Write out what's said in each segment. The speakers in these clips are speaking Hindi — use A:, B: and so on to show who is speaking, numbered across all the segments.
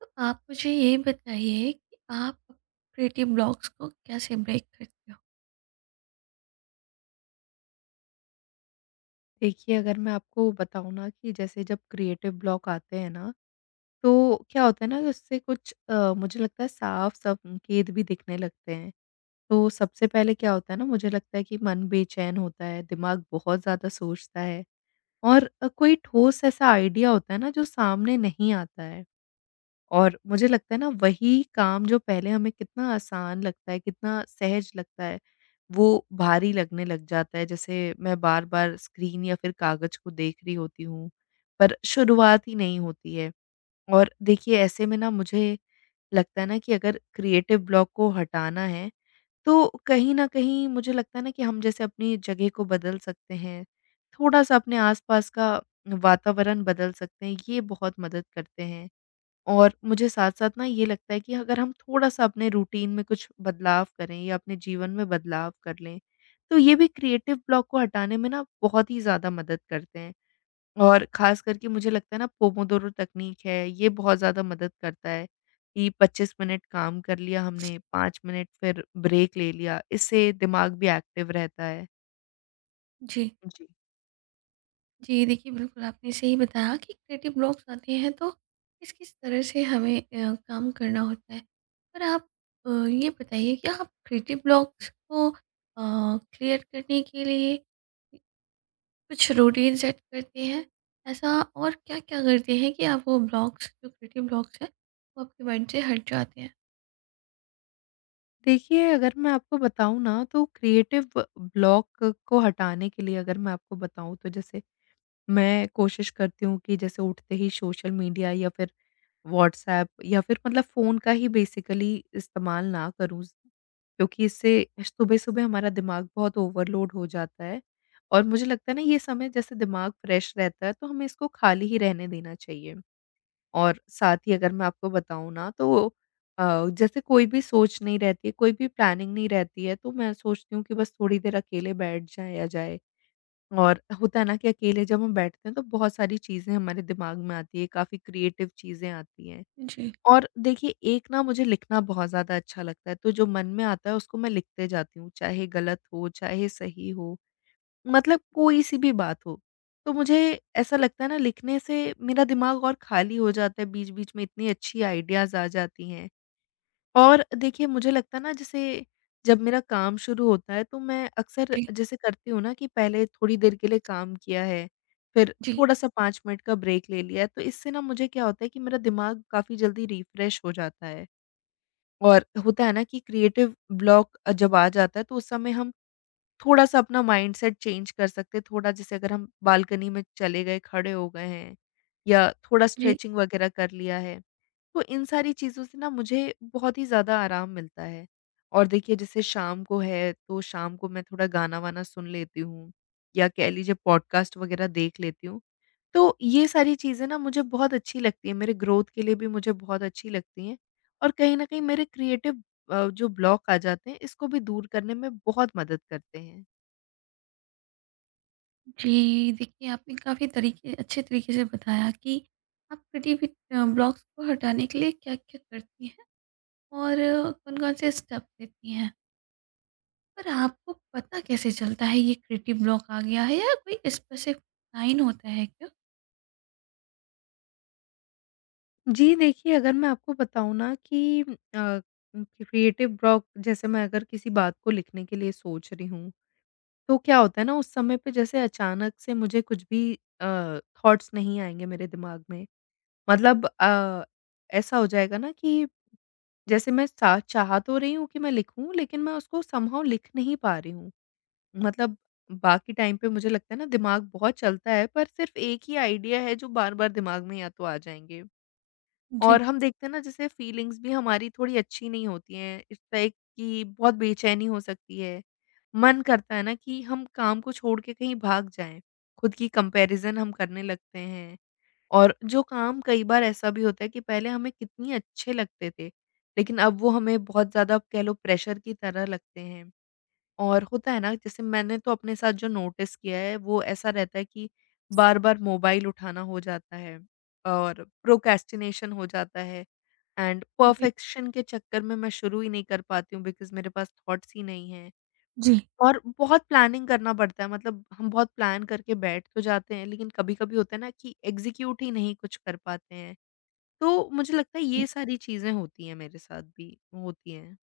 A: तो आप मुझे ये बताइए कि आप क्रिएटिव ब्लॉक्स को कैसे ब्रेक करते हो?
B: देखिए, अगर मैं आपको बताऊँ ना कि जैसे जब क्रिएटिव ब्लॉक आते हैं ना, तो क्या होता है ना कि उससे कुछ मुझे लगता है साफ संकेत भी दिखने लगते हैं। तो सबसे पहले क्या होता है ना मुझे लगता है कि मन बेचैन होता है, दिमाग बहुत ज़्यादा सोचता है और कोई ठोस ऐसा आइडिया होता है ना जो सामने नहीं आता है। और मुझे लगता है ना वही काम जो पहले हमें कितना आसान लगता है, कितना सहज लगता है, वो भारी लगने लग जाता है। जैसे मैं बार-बार स्क्रीन या फिर कागज़ को देख रही होती हूँ, पर शुरुआत ही नहीं होती है। और देखिए ऐसे में ना मुझे लगता है ना कि अगर क्रिएटिव ब्लॉक को हटाना है, तो कहीं न कहीं मुझे लगता है ना कि हम जैसे अपनी जगह को बदल सकते हैं, थोड़ा-सा अपने आस-पास का वातावरण बदल सकते हैं, ये बहुत मदद करते हैं। और मुझे साथ-साथ ना ये लगता है कि अगर हम थोड़ा-सा अपने रूटीन में कुछ बदलाव करें या अपने जीवन में बदलाव कर लें, तो ये भी क्रिएटिव ब्लॉक को हटाने में ना बहुत ही ज़्यादा मदद करते हैं। और ख़ास करके मुझे लगता है ना पोमोदोरो तकनीक है, ये बहुत ज़्यादा मदद करता है कि 25 मिनट काम कर लिया हमने, 5 मिनट फिर ब्रेक ले लिया, इससे दिमाग भी एक्टिव रहता है।
A: जी।
B: जी।
A: जी, देखिए बिल्कुल आपने सही बताया कि क्रिएटिव ब्लॉक्स आते हैं तो किस-किस तरह से हमें काम करना होता है। पर आप ये बताइए कि आप क्रिएटिव ब्लॉक्स को क्लियर करने के लिए कुछ रूटीन सेट करते हैं? ऐसा और क्या-क्या करते हैं कि आप वो ब्लॉक्स जो क्रिएटिव ब्लॉक्स हैं, वो आपके माइंड से हट जाते हैं?
B: देखिए, अगर मैं आपको बताऊँ ना तो क्रिएटिव ब्लॉक को हटाने के लिए अगर मैं आपको बताऊँ तो जैसे मैं कोशिश करती हूँ कि जैसे उठते ही सोशल मीडिया या फिर व्हाट्सएप या फिर मतलब फ़ोन का ही बेसिकली इस्तेमाल ना करूँ। क्योंकि इससे सुबह-सुबह हमारा दिमाग बहुत ओवरलोड हो जाता है और मुझे लगता है ना ये समय जैसे दिमाग फ्रेश रहता है तो हमें इसको खाली ही रहने देना चाहिए। और साथ ही अगर मैं आपको बताऊँ ना तो जैसे कोई भी सोच नहीं रहती है, कोई भी प्लानिंग नहीं रहती है तो मैं सोचती हूँ कि बस थोड़ी देर अकेले बैठ जाया जाए। और होता है ना कि अकेले जब हम बैठते हैं तो बहुत सारी चीज़ें हमारे दिमाग में आती है, काफ़ी क्रिएटिव चीज़ें आती हैं।
A: जी,
B: और देखिए एक ना मुझे लिखना बहुत ज़्यादा अच्छा लगता है, तो जो मन में आता है उसको मैं लिखते जाती हूँ, चाहे गलत हो, चाहे सही हो, मतलब कोई-सी भी बात हो। तो मुझे ऐसा लगता है ना लिखने से मेरा दिमाग और खाली हो जाता है, बीच-बीच में इतनी अच्छी आइडियाज़ आ जाती हैं। और देखिए मुझे लगता है ना जैसे जब मेरा काम शुरू होता है तो मैं अक्सर
A: जी,
B: जैसे करती हूँ ना कि पहले थोड़ी देर के लिए काम किया है, फिर
A: जी।
B: थोड़ा-सा 5 मिनट का ब्रेक ले लिया है, तो इससे ना मुझे क्या होता है कि मेरा दिमाग काफ़ी जल्दी रिफ्रेश हो जाता है। और होता है ना कि क्रिएटिव ब्लॉक जब आ जाता है तो उस समय हम थोड़ा-सा अपना माइंडसेट चेंज कर सकते हैं, थोड़ा जैसे अगर हम बालकनी में चले गए, खड़े हो गए हैं या थोड़ा
A: जी
B: स्ट्रेचिंग वगैरह कर लिया है। तो इन सारी चीज़ों से ना मुझे बहुत ही ज़्यादा आराम मिलता है। और देखिए जैसे शाम को है तो शाम को मैं थोड़ा गाना-वाना सुन लेती हूँ या कह लीजिए पॉडकास्ट वग़ैरह देख लेती हूँ। तो ये सारी चीज़ें ना मुझे बहुत अच्छी लगती हैं, मेरे ग्रोथ के लिए भी मुझे बहुत अच्छी लगती हैं और कहीं न कहीं मेरे क्रिएटिव जो ब्लॉक आ जाते हैं इसको भी दूर करने में बहुत मदद करते हैं।
A: जी, देखिए आपने काफ़ी तरीके अच्छे तरीके से बताया कि आप क्रिएटिवि ब्लॉक्स को हटाने के लिए क्या-क्या करती हैं और कौन-कौन से स्टेप लेती हैं। पर आपको पता कैसे चलता है ये क्रिएटिव ब्लॉक आ गया है या कोई स्पेसिफिक साइन होता है क्या?
B: जी, देखिए अगर मैं आपको बताऊँ ना कि क्रिएटिव ब्लॉक जैसे मैं अगर किसी बात को लिखने के लिए सोच रही हूँ तो क्या होता है ना उस समय पे जैसे अचानक से मुझे कुछ भी अ, थॉट्स नहीं आएँगे मेरे दिमाग में। मतलब ऐसा हो जाएगा ना कि जैसे मैं चा चाह तो रही हूँ कि मैं लिखूँ लेकिन मैं उसको समहाउ लिख नहीं पा रही हूँ। मतलब बाकी टाइम पे मुझे लगता है ना दिमाग बहुत चलता है पर सिर्फ़ एक ही आइडिया है जो बार-बार दिमाग में या तो आ जाएँगे।
A: जी।
B: और हम देखते हैं ना जैसे फीलिंग्स भी हमारी थोड़ी अच्छी नहीं होती हैं, इस टाइप की बहुत बेचैनी हो सकती है। मन करता है ना कि हम काम को छोड़ के कहीं भाग जाएँ, खुद की कंपैरिज़न हम करने लगते हैं और जो काम कई बार ऐसा भी होता है कि पहले हमें कितनी अच्छे लगते थे, लेकिन अब वो हमें बहुत ज़्यादा आप कह लो प्रेशर की तरह लगते हैं। और होता है ना जैसे मैंने तो अपने साथ जो नोटिस किया है वो ऐसा रहता है कि बार-बार मोबाइल उठाना हो जाता है और प्रोक्रेस्टिनेशन हो जाता है एंड
A: जी,
B: परफेक्शन के चक्कर में मैं शुरू ही नहीं कर पाती हूँ बिकॉज़ मेरे पास थॉट्स ही नहीं हैं।
A: जी,
B: और बहुत प्लानिंग करना पड़ता है मतलब हम बहुत प्लान करके बैठ तो जाते हैं लेकिन कभी-कभी होता है ना कि एग्ज़ीक्यूट ही नहीं कुछ कर पाते हैं। तो मुझे लगता है ये
A: जी।
B: सारी चीज़ें होती हैं मेरे साथ भी, होती हैं।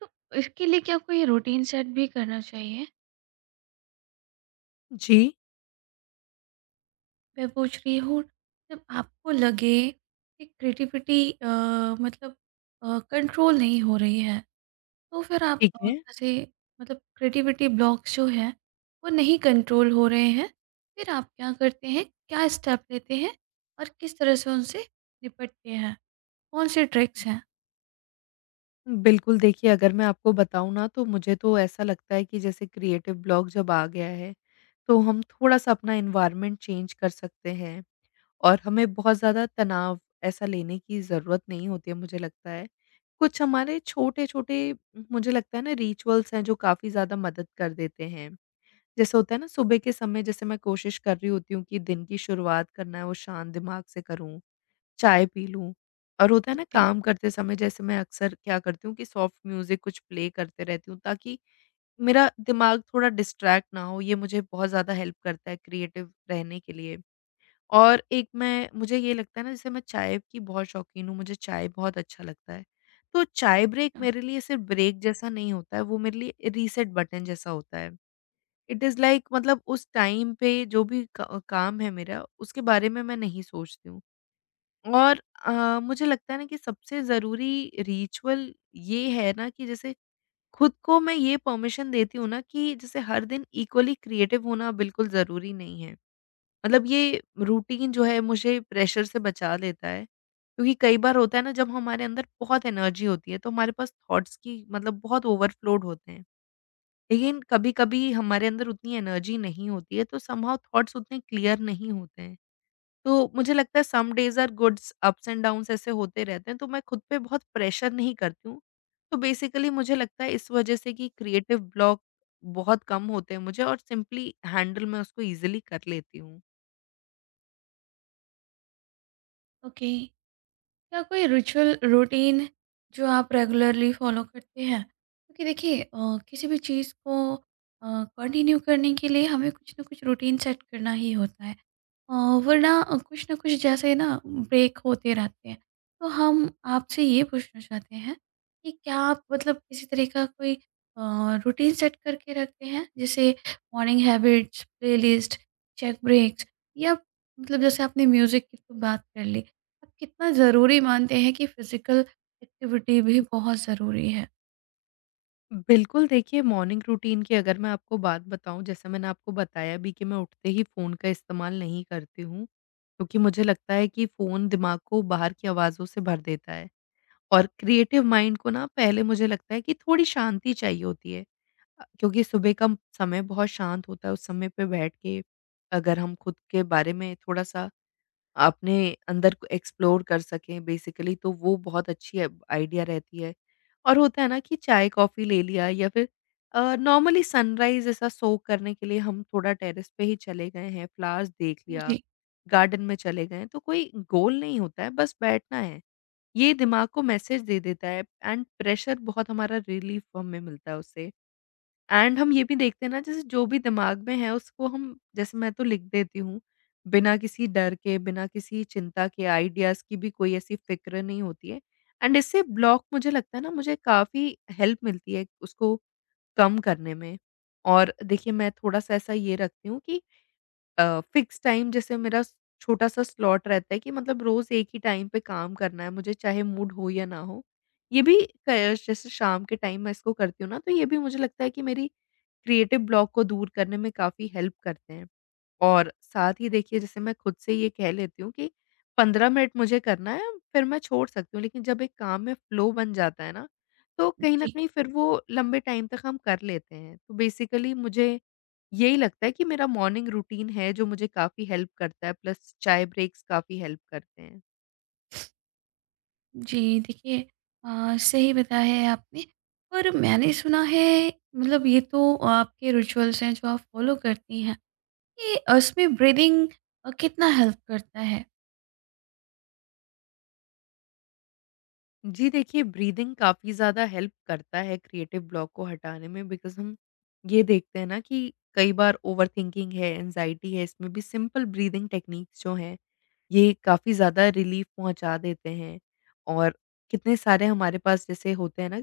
A: तो इसके लिए क्या कोई रूटीन सेट भी करना चाहिए?
B: जी,
A: मैं पूछ रही हूँ जब आपको लगे कि क्रिएटिविटी मतलब कंट्रोल नहीं हो रही है। तो फिर आप
B: ठीक है।
A: जैसे मतलब क्रिएटिविटी ब्लॉक्स जो है वो नहीं कंट्रोल हो रहे हैं फिर आप क्या करते हैं क्या स्टेप लेते हैं और किस तरह से उनसे निपटते हैं कौन से ट्रिक्स हैं
B: बिल्कुल, देखिए अगर मैं आपको बताऊँ ना तो मुझे तो ऐसा लगता है कि जैसे क्रिएटिव ब्लॉक जब आ गया है, तो हम थोड़ा-सा अपना एनवायरनमेंट चेंज कर सकते हैं और हमें बहुत ज़्यादा तनाव ऐसा लेने की ज़रूरत नहीं होती है मुझे लगता है। कुछ हमारे छोटे-छोटे मुझे लगता है ना रिचुअल्स हैं जो काफ़ी ज़्यादा मदद कर देते हैं। जैसे होता है ना सुबह के समय जैसे मैं कोशिश कर रही होती हूँ कि दिन की शुरुआत करना है वो शांत दिमाग से करूँ। चाय पी लूँ और होता है ना
A: जी
B: काम करते समय जैसे मैं अक्सर क्या करती हूँ कि सॉफ्ट म्यूज़िक कुछ प्ले करते रहती हूँ ताकि मेरा दिमाग थोड़ा डिस्ट्रैक्ट ना हो, ये मुझे बहुत ज़्यादा हेल्प करता है क्रिएटिव रहने के लिए। और एक मैं मुझे ये लगता है ना जैसे मैं चाय की बहुत शौकीन हूँ, मुझे चाय बहुत अच्छा लगता है। तो चाय ब्रेक
A: हाँ।
B: मेरे लिए सिर्फ़ ब्रेक जैसा नहीं होता है, वो मेरे लिए रीसेट बटन जैसा होता है। इट इज़ लाइक मतलब उस टाइम पे जो भी क काम है मेरा उसके बारे में मैं नहीं सोचती हूँ। और मुझे लगता है ना कि सबसे ज़रूरी रिचुअल ये है ना कि जैसे खुद को मैं ये परमिशन देती हूँ ना कि जैसे हर दिन इक्वली क्रिएटिव होना बिल्कुल ज़रूरी नहीं है। मतलब ये रूटीन जो है मुझे प्रेशर से बचा लेता है। क्योंकि कई बार होता है ना जब हमारे अंदर बहुत एनर्जी होती है तो हमारे पास थॉट्स की मतलब बहुत ओवरफ्लोड होते हैं। लेकिन कभी-कभी हमारे अंदर उतनी एनर्जी नहीं होती है तो समहाउ थॉट्स उतने क्लियर नहीं होते हैं। तो मुझे लगता है some days are goods, ups and downs ऐसे होते रहते हैं, तो मैं खुद पे बहुत प्रेशर नहीं करती हूँ। तो बेसिकली मुझे लगता है इस वजह से कि क्रिएटिव ब्लॉक बहुत कम होते हैं मुझे और सिंपली हैंडल मैं उसको ईज़िली कर लेती हूँ।
A: ओके, क्या कोई रिचुअल रूटीन जो आप रेगुलरली फॉलो करते हैं क्योंकि देखिए किसी भी चीज़ को कंटिन्यू करने के लिए हमें कुछ ना कुछ रूटीन सेट करना ही होता है, अ, वरना कुछ ना कुछ जैसे ना ब्रेक होते रहते हैं। तो हम आपसे ये पूछना चाहते हैं कि क्या आप मतलब किसी तरह का कोई अ, रूटीन सेट करके रखते हैं? जैसे morning habits, playlist, check breaks या मतलब जैसे आपने म्यूज़िक की तो बात कर ली। आप कितना ज़रूरी मानते हैं कि फ़िज़िकल एक्टिविटी भी बहुत ज़रूरी है?
B: बिल्कुल, देखिए मॉर्निंग रूटीन की अगर मैं आपको बात बताऊँ, जैसे मैंने आपको बताया भी कि मैं उठते ही फ़ोन का इस्तेमाल नहीं करती हूँ, क्योंकि मुझे लगता है कि फ़ोन दिमाग को बाहर की आवाज़ों से भर देता है। और क्रिएटिव माइंड को ना पहले मुझे लगता है कि थोड़ी शांति चाहिए होती है। क्योंकि सुबह का समय बहुत शांत होता है, उस समय पे बैठ के अगर हम खुद के बारे में थोड़ा-सा अपने अंदर को एक्सप्लोर कर सकें बेसिकली तो वो बहुत अच्छी आइडिया रहती है। और होता है ना कि चाय-कॉफ़ी ले लिया या फिर नॉर्मली सनराइज़ ऐसा सोक करने के लिए हम थोड़ा टेरेस पे ही चले गए हैं, फ्लावर्स देख लिया,
A: जी।
B: गार्डन में चले गए हैं, तो कोई गोल नहीं होता है, बस बैठना है। ये दिमाग को मैसेज दे देता है एंड प्रेशर बहुत हमारा रिलीफ़ हमें मिलता है उससे। एंड हम ये भी देखते हैं ना जैसे जो भी दिमाग में है उसको हम जैसे मैं तो लिख देती हूँ, बिना किसी डर के, बिना किसी चिंता के, आइडियाज़ की भी कोई ऐसी फ़िक्र नहीं होती है एंड इससे ब्लॉक मुझे लगता है ना मुझे काफ़ी हेल्प मिलती है उसको कम करने में। और देखिए मैं थोड़ा-सा ऐसा ये रखती हूँ कि फ़िक्स टाइम जैसे मेरा छोटा-सा स्लॉट रहता है कि मतलब रोज़ एक ही टाइम पे काम करना है मुझे चाहे मूड हो या ना हो। ये भी क जैसे शाम के टाइम मैं इसको करती हूँ ना तो ये भी मुझे लगता है कि मेरी क्रिएटिव ब्लॉक को दूर करने में काफ़ी हेल्प करते हैं। और साथ ही देखिए जैसे मैं खुद से ये कह लेती हूँ कि 15 मिनट मुझे करना है फिर मैं छोड़ सकती हूँ, लेकिन जब एक काम में फ्लो बन जाता है ना, तो कहीं न
A: जी
B: कहीं फिर वो लंबे टाइम तक हम कर लेते हैं। तो बेसिकली मुझे यही लगता है कि मेरा मॉर्निंग रूटीन है जो मुझे काफ़ी हेल्प करता है प्लस चाय ब्रेक्स काफ़ी हेल्प करते हैं।
A: जी, देखिए सही बताया है आपने। पर मैंने सुना है मतलब ये तो आपके रिचुअल्स हैं जो आप फ़ॉलो करती हैं, कि उसमें ब्रीदिंग कितना हेल्प करता है?
B: जी देखिए, ब्रीदिंग काफ़ी ज़्यादा हेल्प करता है क्रिएटिव ब्लॉक को हटाने में, बिकॉज़ हम ये देखते हैं ना कि कई बार ओवरथिंकिंग है, एंग्ज़ायटी है, इसमें भी सिंपल ब्रीदिंग टेक्निक्स जो हैं, ये काफ़ी ज़्यादा रिलीफ़ पहुँचा देते हैं। और कितने सारे हमारे पास जैसे होते हैं ना,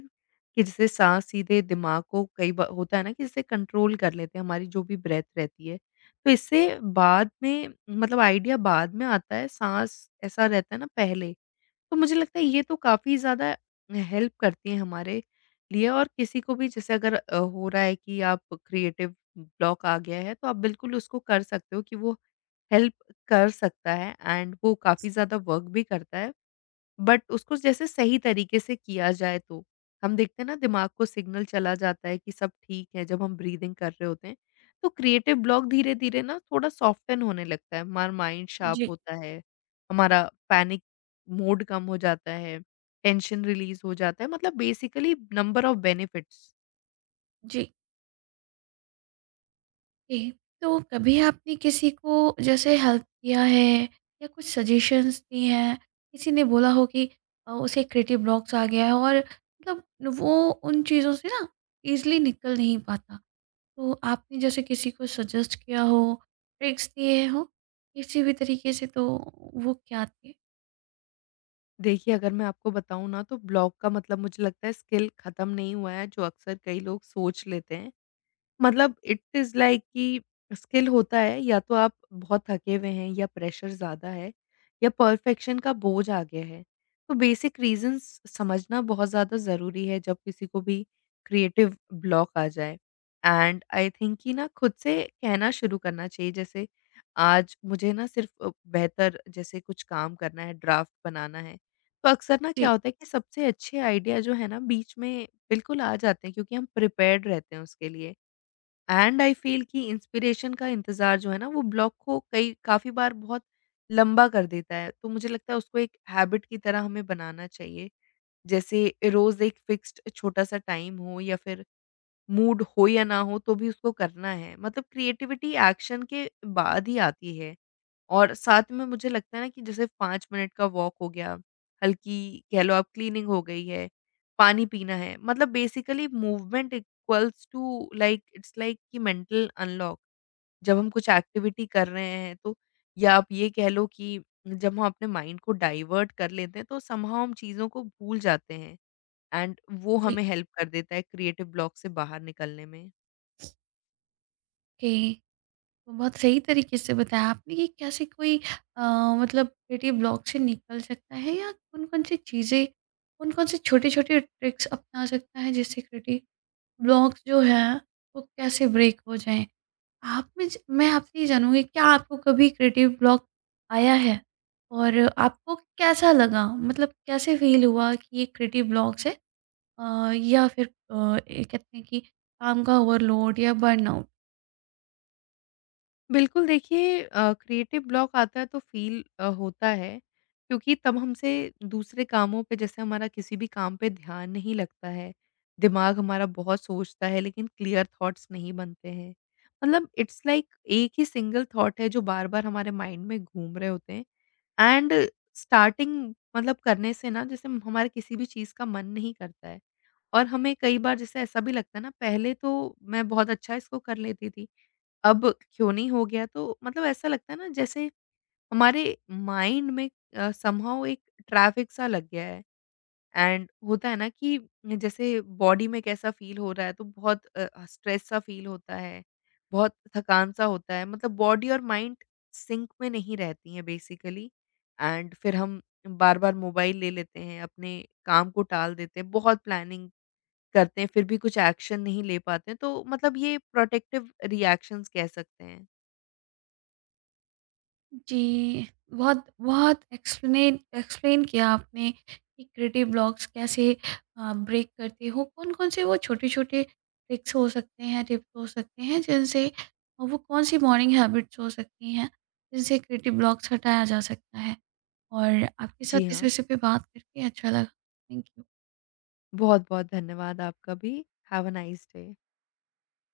B: कि जैसे साँस सीधे दिमाग को कई बा होता है ना, कि जैसे कंट्रोल कर लेते हैं हमारी जो भी ब्रेथ रहती है। तो इससे बाद में मतलब आइडिया बाद में आता है, साँस ऐसा रहता है ना पहले। तो मुझे लगता है ये तो काफ़ी ज़्यादा हेल्प करती हैं हमारे लिए। और किसी को भी जैसे अगर हो रहा है कि आप क्रिएटिव ब्लॉक आ गया है, तो आप बिल्कुल उसको कर सकते हो कि वो हेल्प कर सकता है, एंड वो काफ़ी ज़्यादा वर्क भी करता है, बट उसको जैसे सही तरीके से किया जाए तो। हम देखते हैं ना, दिमाग को सिग्नल चला जाता है कि सब ठीक है जब हम ब्रीदिंग कर रहे होते हैं। तो क्रिएटिव ब्लॉक धीरे-धीरे ना थोड़ा सॉफ्टन होने लगता है, हमारा माइंड शार्प
A: जी,
B: होता है, हमारा पैनिक मोड कम हो जाता है, टेंशन रिलीज़ हो जाता है, मतलब बेसिकली नंबर ऑफ बेनिफिट्स।
A: जी, जी। तो कभी आपने किसी को जैसे हेल्प किया है या कुछ सजेशंस दी हैं, किसी ने बोला हो कि उसे क्रिएटिव ब्लॉक्स आ गया है और मतलब वो उन चीज़ों से ना ईज़िली निकल नहीं पाता। तो आपने जैसे किसी को सजेस्ट किया हो, ट्रिक्स दिए हो, किसी भी तरीके से तो वो क्या थे?
B: देखिए, अगर मैं आपको बताऊँ ना, तो ब्लॉक का मतलब मुझे लगता है स्किल खत्म नहीं हुआ है, जो अक्सर कई लोग सोच लेते हैं। मतलब इट इज़ लाइक कि स्किल होता है, या तो आप बहुत थके हुए हैं या प्रेशर ज़्यादा है या परफेक्शन का बोझ आ गया है। तो बेसिक रीज़न्स समझना बहुत ज़्यादा ज़रूरी है जब किसी को भी क्रिएटिव ब्लॉक आ जाए। एंड आई थिंक कि ना खुद से कहना शुरू करना चाहिए, जैसे आज मुझे ना सिर्फ़ बेहतर जैसे कुछ काम करना है, ड्राफ्ट बनाना है। तो अक्सर ना
A: जी,
B: क्या होता है कि सबसे अच्छे आइडिया जो है ना बीच में बिल्कुल आ जाते हैं, क्योंकि हम प्रिपेयर्ड रहते हैं उसके लिए। एंड आई फ़ील कि इंस्पिरेशन का इंतज़ार जो है ना, वो ब्लॉक को कई काफ़ी बार बहुत लंबा कर देता है। तो मुझे लगता है उसको एक हैबिट की तरह हमें बनाना चाहिए। जैसे रोज़ एक फ़िक्स्ड छोटा-सा टाइम हो, या फिर मूड हो या ना हो तो भी उसको करना है। मतलब क्रिएटिविटी एक्शन के बाद ही आती है। और साथ में मुझे लगता है ना, कि जैसे 5 मिनट का वॉक हो गया, हल्की कह लो आप क्लीनिंग हो गई है, पानी पीना है, मतलब basically movement equals to like, it's like कि मेंटल अनलॉक। जब हम कुछ एक्टिविटी कर रहे हैं तो, या आप ये कह लो कि जब हम अपने माइंड को डाइवर्ट कर लेते हैं, तो समहाउ हम चीज़ों को भूल जाते हैं, एंड वो
A: जी।
B: हमें हेल्प कर देता है क्रिएटिव ब्लॉक से बाहर निकलने में।
A: ओके, तो बहुत सही तरीके से बताया आपने कि कैसे कोई अ, मतलब क्रिएटिव ब्लॉक से निकल सकता है या कौन-कौन सी चीज़ें, कौन-कौन से छोटे-छोटे ट्रिक्स अपना सकता है जिससे क्रिएटिव ब्लॉक्स जो है, वो कैसे ब्रेक हो जाएँ। आप में ज मैं आपसे ये जानूँगी क्या आपको कभी क्रिएटिव ब्लॉक आया है? और आपको कैसा लगा? मतलब कैसे फ़ील हुआ कि ये क्रिएटिव ब्लॉक्स है, या फिर ये कहते हैं कि काम का ओवरलोड या बर्नआउट?
B: बिल्कुल देखिए, क्रिएटिव ब्लॉक आता है तो फील होता है, क्योंकि तब हमसे दूसरे कामों पे जैसे हमारा किसी भी काम पे ध्यान नहीं लगता है। दिमाग हमारा बहुत सोचता है, लेकिन क्लियर थॉट्स नहीं बनते हैं। मतलब इट्स लाइक एक ही सिंगल थॉट है जो बार-बार हमारे माइंड में घूम रहे होते हैं, एंड स्टार्टिंग मतलब करने से ना जैसे हमारा किसी भी चीज़ का मन नहीं करता है। और हमें कई बार जैसे ऐसा भी लगता है ना, पहले तो मैं बहुत अच्छा इसको कर लेती थी। अब क्यों नहीं हो गया, तो मतलब ऐसा लगता है ना जैसे हमारे माइंड में समहाउ एक ट्रैफिक सा लग गया है, एंड होता है ना कि जैसे बॉडी में कैसा फील हो रहा है, तो बहुत स्ट्रेस सा फील होता है, बहुत थकान सा होता है, मतलब बॉडी और माइंड सिंक में नहीं रहती हैं बेसिकली। एंड फिर हम बार-बार मोबाइल ले लेते हैं, अपने काम को टाल देते हैं, बहुत प्लानिंग करते हैं, फिर भी कुछ एक्शन नहीं ले पाते हैं, तो मतलब ये प्रोटेक्टिव रिएक्शंस कह सकते हैं।
A: जी, बहुत बहुत एक्सप्लेन एक्सप्लेन किया आपने कि क्रिएटिव ब्लॉक्स कैसे ब्रेक करते हो, कौन-कौन से वो छोटे-छोटे ट्रिक्स हो सकते हैं, टिप्स हो सकते हैं जिनसे और वो कौन सी मॉर्निंग हैबिट्स हो सकती हैं, जिनसे क्रिएटिव ब्लॉक्स हटाया जा सकता है। और आपके
B: जी
A: साथ इस
B: हाँ,
A: विषय पे बात करके अच्छा लगा। Thank you.
B: बहुत-बहुत धन्यवाद आपका भी। Have a nice day.